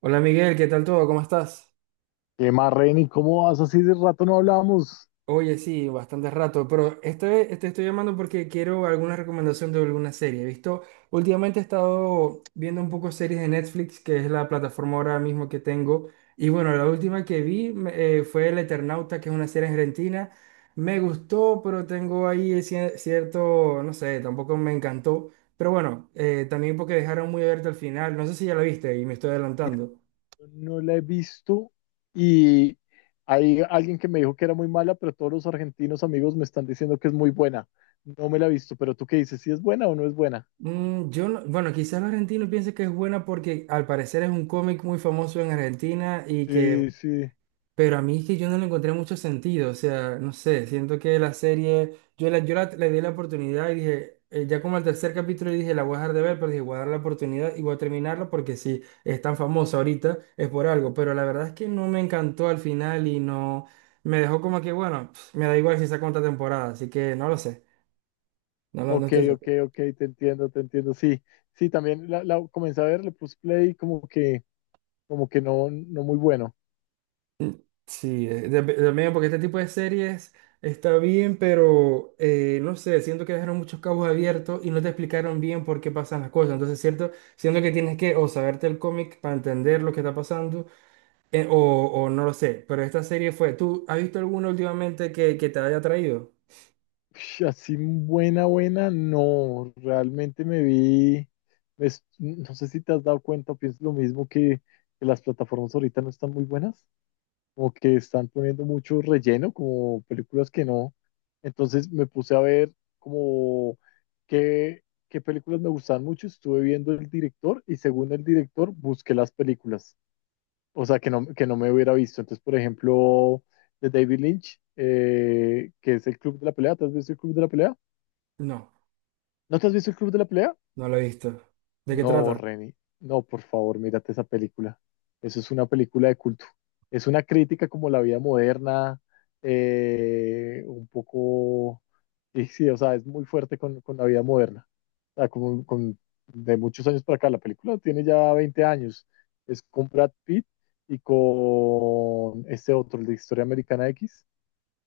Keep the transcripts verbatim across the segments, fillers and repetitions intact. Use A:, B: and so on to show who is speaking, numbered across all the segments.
A: Hola Miguel, ¿qué tal todo? ¿Cómo estás?
B: ¿Qué más, Reni? ¿Cómo vas? Así de rato no hablamos.
A: Oye, sí, bastante rato, pero este, te estoy llamando porque quiero alguna recomendación de alguna serie. He visto, últimamente he estado viendo un poco series de Netflix, que es la plataforma ahora mismo que tengo. Y bueno, la última que vi me- eh, fue El Eternauta, que es una serie argentina. Me gustó, pero tengo ahí cier- cierto, no sé, tampoco me encantó. Pero bueno, eh, también porque dejaron muy abierto al final. No sé si ya la viste y me estoy
B: Mira,
A: adelantando.
B: no la he visto y hay alguien que me dijo que era muy mala, pero todos los argentinos amigos me están diciendo que es muy buena. No me la he visto, pero tú qué dices, ¿si es buena o no es buena?
A: Mm, yo no- Bueno, quizás los argentinos piensen que es buena porque al parecer es un cómic muy famoso en Argentina y que,
B: Sí, sí.
A: pero a mí es que yo no le encontré mucho sentido, o sea, no sé, siento que la serie, yo, la, yo la- le di la oportunidad y dije, eh, ya como al tercer capítulo dije, la voy a dejar de ver, pero dije, voy a dar la oportunidad y voy a terminarla porque si es tan famosa ahorita es por algo, pero la verdad es que no me encantó al final y no, me dejó como que, bueno, pf, me da igual si saca otra temporada, así que no lo sé, no, lo- no
B: Ok,
A: estoy
B: ok,
A: seguro.
B: ok, te entiendo, te entiendo. Sí, sí, también la, la comencé a ver, le puse play como que, como que no, no muy bueno.
A: Sí, eh, tam- también porque este tipo de series está bien, pero eh, no sé, siento que dejaron muchos cabos abiertos y no te explicaron bien por qué pasan las cosas. Entonces, cierto, siento que tienes que o saberte el cómic para entender lo que está pasando eh, o, o no lo sé. Pero esta serie fue, ¿tú has visto alguna últimamente que, que te haya traído?
B: Ush, así buena, buena, no, realmente me vi, es- no sé si te has dado cuenta, pienso lo mismo que, que las plataformas ahorita no están muy buenas, como que están poniendo mucho relleno, como películas que no, entonces me puse a ver como qué, qué películas me gustaban mucho, estuve viendo el director y según el director busqué las películas, o sea, que no, que no me hubiera visto, entonces por ejemplo, de David Lynch, eh, que es el Club de la Pelea. ¿Te has visto el Club de la Pelea?
A: No,
B: ¿No te has visto el Club de la Pelea?
A: no lo he visto. ¿De qué
B: No,
A: trata?
B: Reni. No, por favor, mírate esa película. Eso es una película de culto. Es una crítica como la vida moderna, eh, un poco, y sí, o sea, es muy fuerte con, con la vida moderna. O sea, como con, de muchos años para acá. La película tiene ya veinte años. Es con Brad Pitt y con este otro, el de Historia Americana X.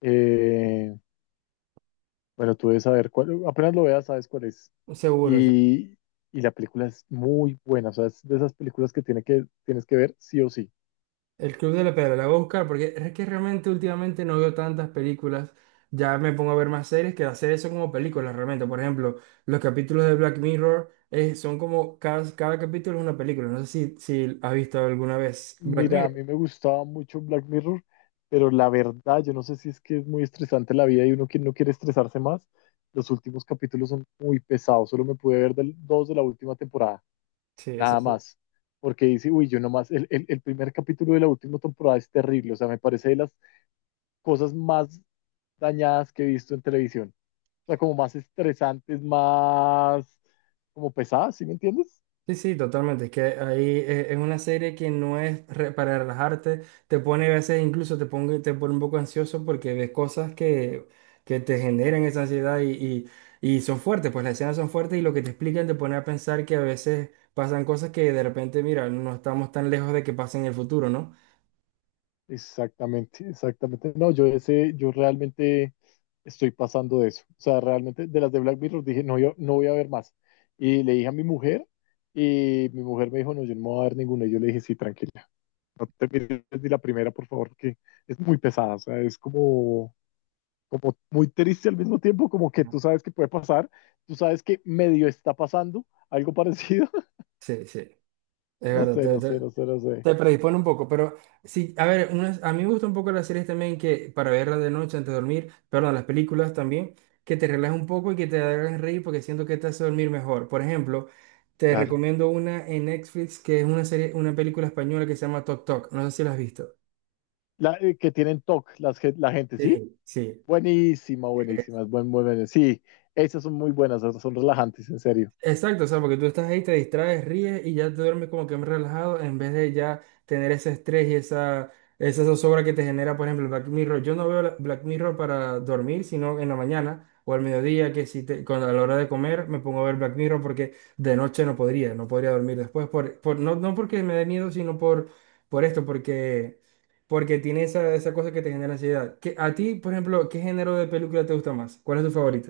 B: Eh, bueno, tú debes saber cuál, apenas lo veas, sabes cuál es.
A: Seguro.
B: Y, y la película es muy buena, o sea, es de esas películas que, tiene que tienes que ver sí o sí.
A: El Club de la Pedra, la voy a buscar porque es que realmente últimamente no veo tantas películas. Ya me pongo a ver más series que hacer eso como películas realmente. Por ejemplo, los capítulos de Black Mirror eh, son como cada, cada capítulo es una película. No sé si, si has visto alguna vez Black
B: Mira, a
A: Mirror.
B: mí me gustaba mucho Black Mirror, pero la verdad, yo no sé si es que es muy estresante la vida y uno que no quiere estresarse más. Los últimos capítulos son muy pesados, solo me pude ver del, dos de la última temporada,
A: Sí, eso
B: nada
A: sí.
B: más. Porque dice, uy, yo nomás, el, el, el primer capítulo de la última temporada es terrible, o sea, me parece de las cosas más dañadas que he visto en televisión. O sea, como más estresantes, más como pesadas, ¿sí me entiendes?
A: Sí, sí, totalmente. Es que ahí eh, es una serie que no es re- para relajarte, te pone a veces incluso te pone, te pone un poco ansioso porque ves cosas que, que te generan esa ansiedad y, y, y son fuertes, pues las escenas son fuertes y lo que te explican te pone a pensar que a veces pasan cosas que de repente, mira, no estamos tan lejos de que pasen en el futuro, ¿no?
B: Exactamente, exactamente. No, yo ese, yo realmente estoy pasando de eso. O sea, realmente de las de Black Mirror dije, no, yo no voy a ver más. Y le dije a mi mujer y mi mujer me dijo, no, yo no me voy a ver ninguna. Y yo le dije, sí, tranquila, no te mires ni la primera, por favor, que es muy pesada. O sea, es como, como muy triste al mismo tiempo, como que
A: Ujú.
B: tú sabes que puede pasar, tú sabes que medio está pasando algo parecido.
A: Sí, sí, es
B: No sé, no
A: verdad.
B: sé, no sé, no sé.
A: Te predispone un poco, pero sí, a ver, unas- a mí me gusta un poco las series también que para verlas de noche antes de dormir, perdón, las películas también, que te relajes un poco y que te hagan reír porque siento que te hace dormir mejor. Por ejemplo, te
B: Claro.
A: recomiendo una en Netflix que es una serie, una película española que se llama Tok Tok, no sé si la has visto.
B: La, eh, que tienen TOC, las, gen- la gente, ¿sí?
A: Sí, sí.
B: Buenísima, buenísima, es buen, buen, buen- sí, esas son muy buenas, esas son relajantes, en serio.
A: Exacto, o sea, porque tú estás ahí, te distraes, ríes y ya te duermes como que más relajado en vez de ya tener ese estrés y esa, esa zozobra que te genera, por ejemplo, el Black Mirror. Yo no veo la- Black Mirror para dormir, sino en la mañana o al mediodía, que si te, cuando a la hora de comer me pongo a ver Black Mirror porque de noche no podría, no podría dormir después, por, por, no, no porque me dé miedo, sino por, por esto, porque, porque tiene esa, esa cosa que te genera ansiedad. ¿Qué- ¿a ti, por ejemplo, qué género de película te gusta más? ¿Cuál es tu favorito?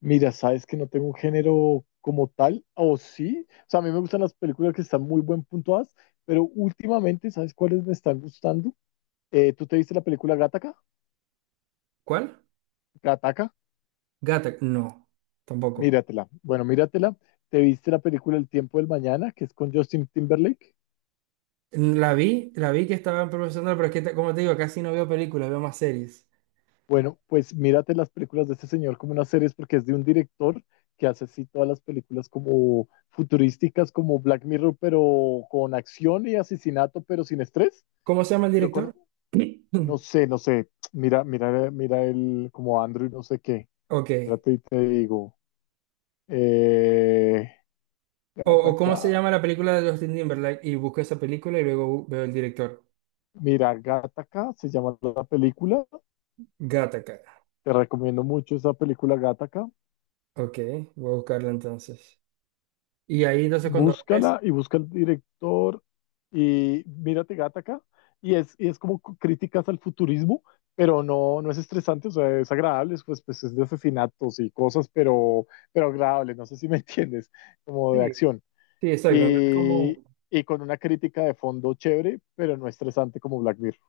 B: Mira, sabes que no tengo un género como tal, o sí. O sea, a mí me gustan las películas que están muy buen puntuadas, pero últimamente, ¿sabes cuáles me están gustando? Eh, ¿tú te viste la película Gataca?
A: ¿Cuál?
B: Gataca,
A: Gata, no, tampoco.
B: míratela. Bueno, míratela. ¿Te viste la película El tiempo del mañana, que es con Justin Timberlake?
A: La vi, la vi que estaban promocionando, pero es que, te- como te digo, casi no veo películas, veo más series.
B: Bueno, pues mírate las películas de este señor como unas series porque es de un director que hace así todas las películas como futurísticas, como Black Mirror, pero con acción y asesinato, pero sin estrés,
A: ¿Cómo se llama el
B: pero con,
A: director?
B: no sé, no sé, mira, mira, mira el como Andrew, no sé qué,
A: Ok.
B: espérate y te digo, eh,
A: O, o cómo se
B: Gattaca,
A: llama la película de Justin Timberlake y busco esa película y luego bu- veo el director.
B: mira, Gattaca se llama la película,
A: Gattaca.
B: te recomiendo mucho esa película Gattaca,
A: Ok, voy a buscarla entonces. Y ahí entonces cuando ves...
B: búscala y busca el director y mírate Gattaca y es, y es como c- críticas al futurismo, pero no, no es estresante, o sea, es agradable, es, pues, pues es de asesinatos y cosas, pero, pero agradable, no sé si me entiendes, como
A: Sí,
B: de acción.
A: sí, exacto. No es como...
B: Y, y con una crítica de fondo chévere, pero no estresante como Black Mirror.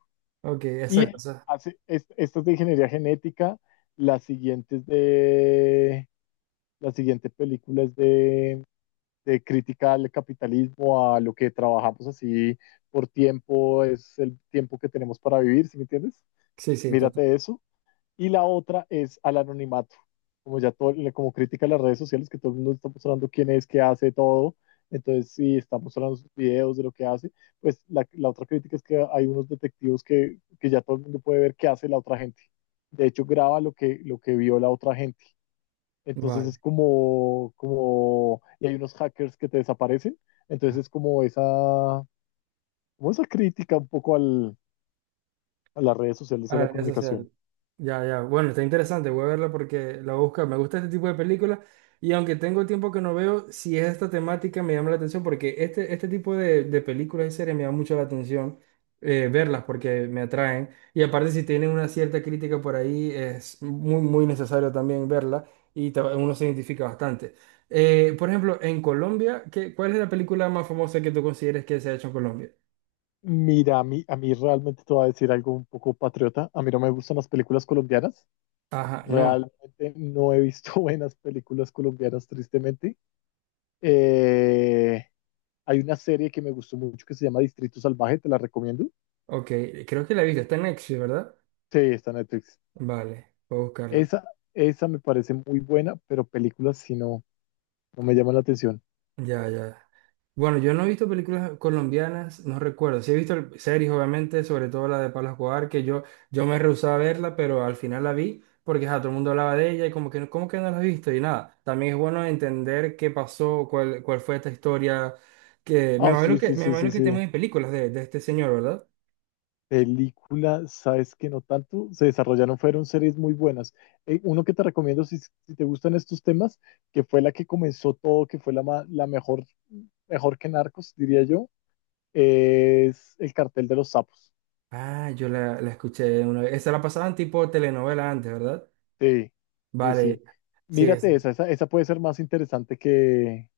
A: Ok,
B: Y
A: exacto. O
B: él
A: sea,
B: hace, es- esta es de ingeniería genética, la siguiente es de... La siguiente película es de de crítica al capitalismo, a lo que trabajamos así por tiempo, es el tiempo que tenemos para vivir, ¿sí me entiendes?
A: sí, sí, total.
B: Mírate eso. Y la otra es al anonimato, como ya todo, como crítica a las redes sociales, que todo el mundo está mostrando quién es, qué hace, todo. Entonces, si está mostrando sus videos de lo que hace, pues la, la otra crítica es que hay unos detectivos que, que ya todo el mundo puede ver qué hace la otra gente. De hecho, graba lo que, lo que vio la otra gente. Entonces es
A: Vale.
B: como, como, y hay unos hackers que te desaparecen. Entonces es como esa, como esa crítica un poco al, a las redes sociales
A: A
B: de la
A: las redes sociales.
B: comunicación.
A: Ya, ya. Bueno, está interesante. Voy a verla porque la busca. Me gusta este tipo de películas. Y aunque tengo tiempo que no veo, si es esta temática me llama la atención porque este, este tipo de, de películas y series me llama mucho la atención eh, verlas porque me atraen. Y aparte, si tienen una cierta crítica por ahí, es muy, muy necesario también verla y te- uno se identifica bastante. Eh, por ejemplo, en Colombia, ¿qué, ¿cuál es la película más famosa que tú consideres que se ha hecho en Colombia?
B: Mira, a mí, a mí realmente te voy a decir algo un poco patriota. A mí no me gustan las películas colombianas.
A: Ajá, no.
B: Realmente no he visto buenas películas colombianas, tristemente. Eh, Hay una serie que me gustó mucho que se llama Distrito Salvaje, te la recomiendo.
A: Ok, creo que la he visto. Está en Netflix, ¿verdad?
B: Sí, está en Netflix.
A: Vale, voy a buscarla.
B: Esa, esa me parece muy buena, pero películas si no, no me llama la atención.
A: Ya, ya. Bueno, yo no he visto películas colombianas, no recuerdo. Sí he visto el- series, obviamente, sobre todo la de Pablo Escobar, que yo, yo me rehusaba a verla, pero al final la vi porque ja, todo el mundo hablaba de ella y como que, no- ¿cómo que no la has visto? Y nada, también es bueno entender qué pasó, cuál, cuál fue esta historia, que me
B: Ah, sí,
A: imagino que,
B: sí,
A: me
B: sí,
A: imagino
B: sí,
A: que
B: sí.
A: tenemos películas de, de este señor, ¿verdad?
B: Película, sabes que no tanto. Se desarrollaron, fueron series muy buenas. Eh, uno que te recomiendo si, si te gustan estos temas, que fue la que comenzó todo, que fue la, ma- la mejor, mejor que Narcos, diría yo, es El Cartel de los Sapos.
A: Ah, yo la, la escuché una vez. Esa la pasaban tipo telenovela antes, ¿verdad?
B: Sí, sí,
A: Vale.
B: sí.
A: Sí, esa.
B: Mírate esa, esa, esa puede ser más interesante que,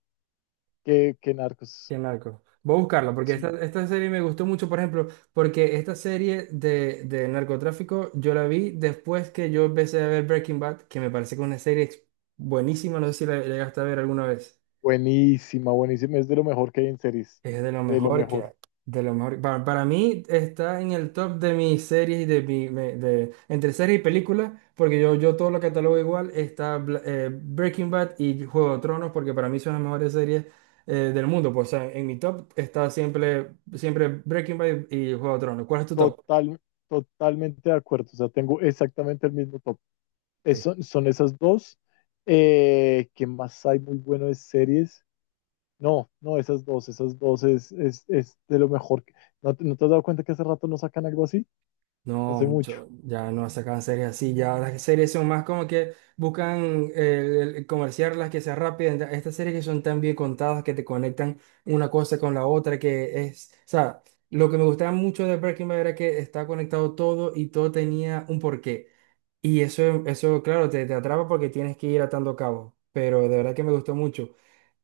B: que, que Narcos.
A: Qué narco. Voy a buscarlo porque esta,
B: Sí.
A: esta serie me gustó mucho, por ejemplo, porque esta serie de, de narcotráfico yo la vi después que yo empecé a ver Breaking Bad, que me parece que es una serie buenísima, no sé si la la llegaste a ver alguna vez.
B: Buenísima, buenísima. Es de lo mejor que hay en series.
A: Es de lo
B: De lo
A: mejor que hay.
B: mejor.
A: De lo mejor. Para, para mí está en el top de mis series y de mi. Me- de, entre series y películas, porque yo, yo todo lo catalogo igual. Está Bla- eh, Breaking Bad y Juego de Tronos, porque para mí son las mejores series eh, del mundo. Pues, o sea, en mi top está siempre, siempre Breaking Bad y, y Juego de Tronos. ¿Cuál es tu top?
B: Total, totalmente de acuerdo. O sea, tengo exactamente el mismo top. Eso, son esas dos. Eh, ¿qué más hay muy bueno de series? No, no, esas dos, esas dos es, es, es de lo mejor. que- ¿No, te- no te has dado cuenta que hace rato no sacan algo así?
A: No,
B: Hace mucho.
A: mucho, ya no sacan series así, ya las series son más como que buscan el, el comerciar las que sean rápidas, enta- estas series que son tan bien contadas que te conectan una cosa con la otra, que es, o sea, lo que me gustaba mucho de Breaking Bad era que estaba conectado todo y todo tenía un porqué. Y eso, eso claro, te, te atrapa porque tienes que ir atando cabos, pero de verdad que me gustó mucho.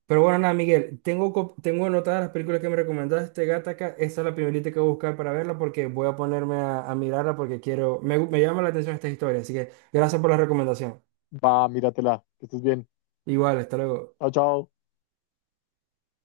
A: Pero bueno, nada, Miguel, tengo, co- tengo anotadas las películas que me recomendaste, Gattaca. Esa es la primerita que voy a buscar para verla porque voy a ponerme a, a mirarla porque quiero, me, gu- me llama la atención esta historia. Así que gracias por la recomendación.
B: Va, míratela, que estés bien.
A: Igual, hasta luego.
B: Chao, chao.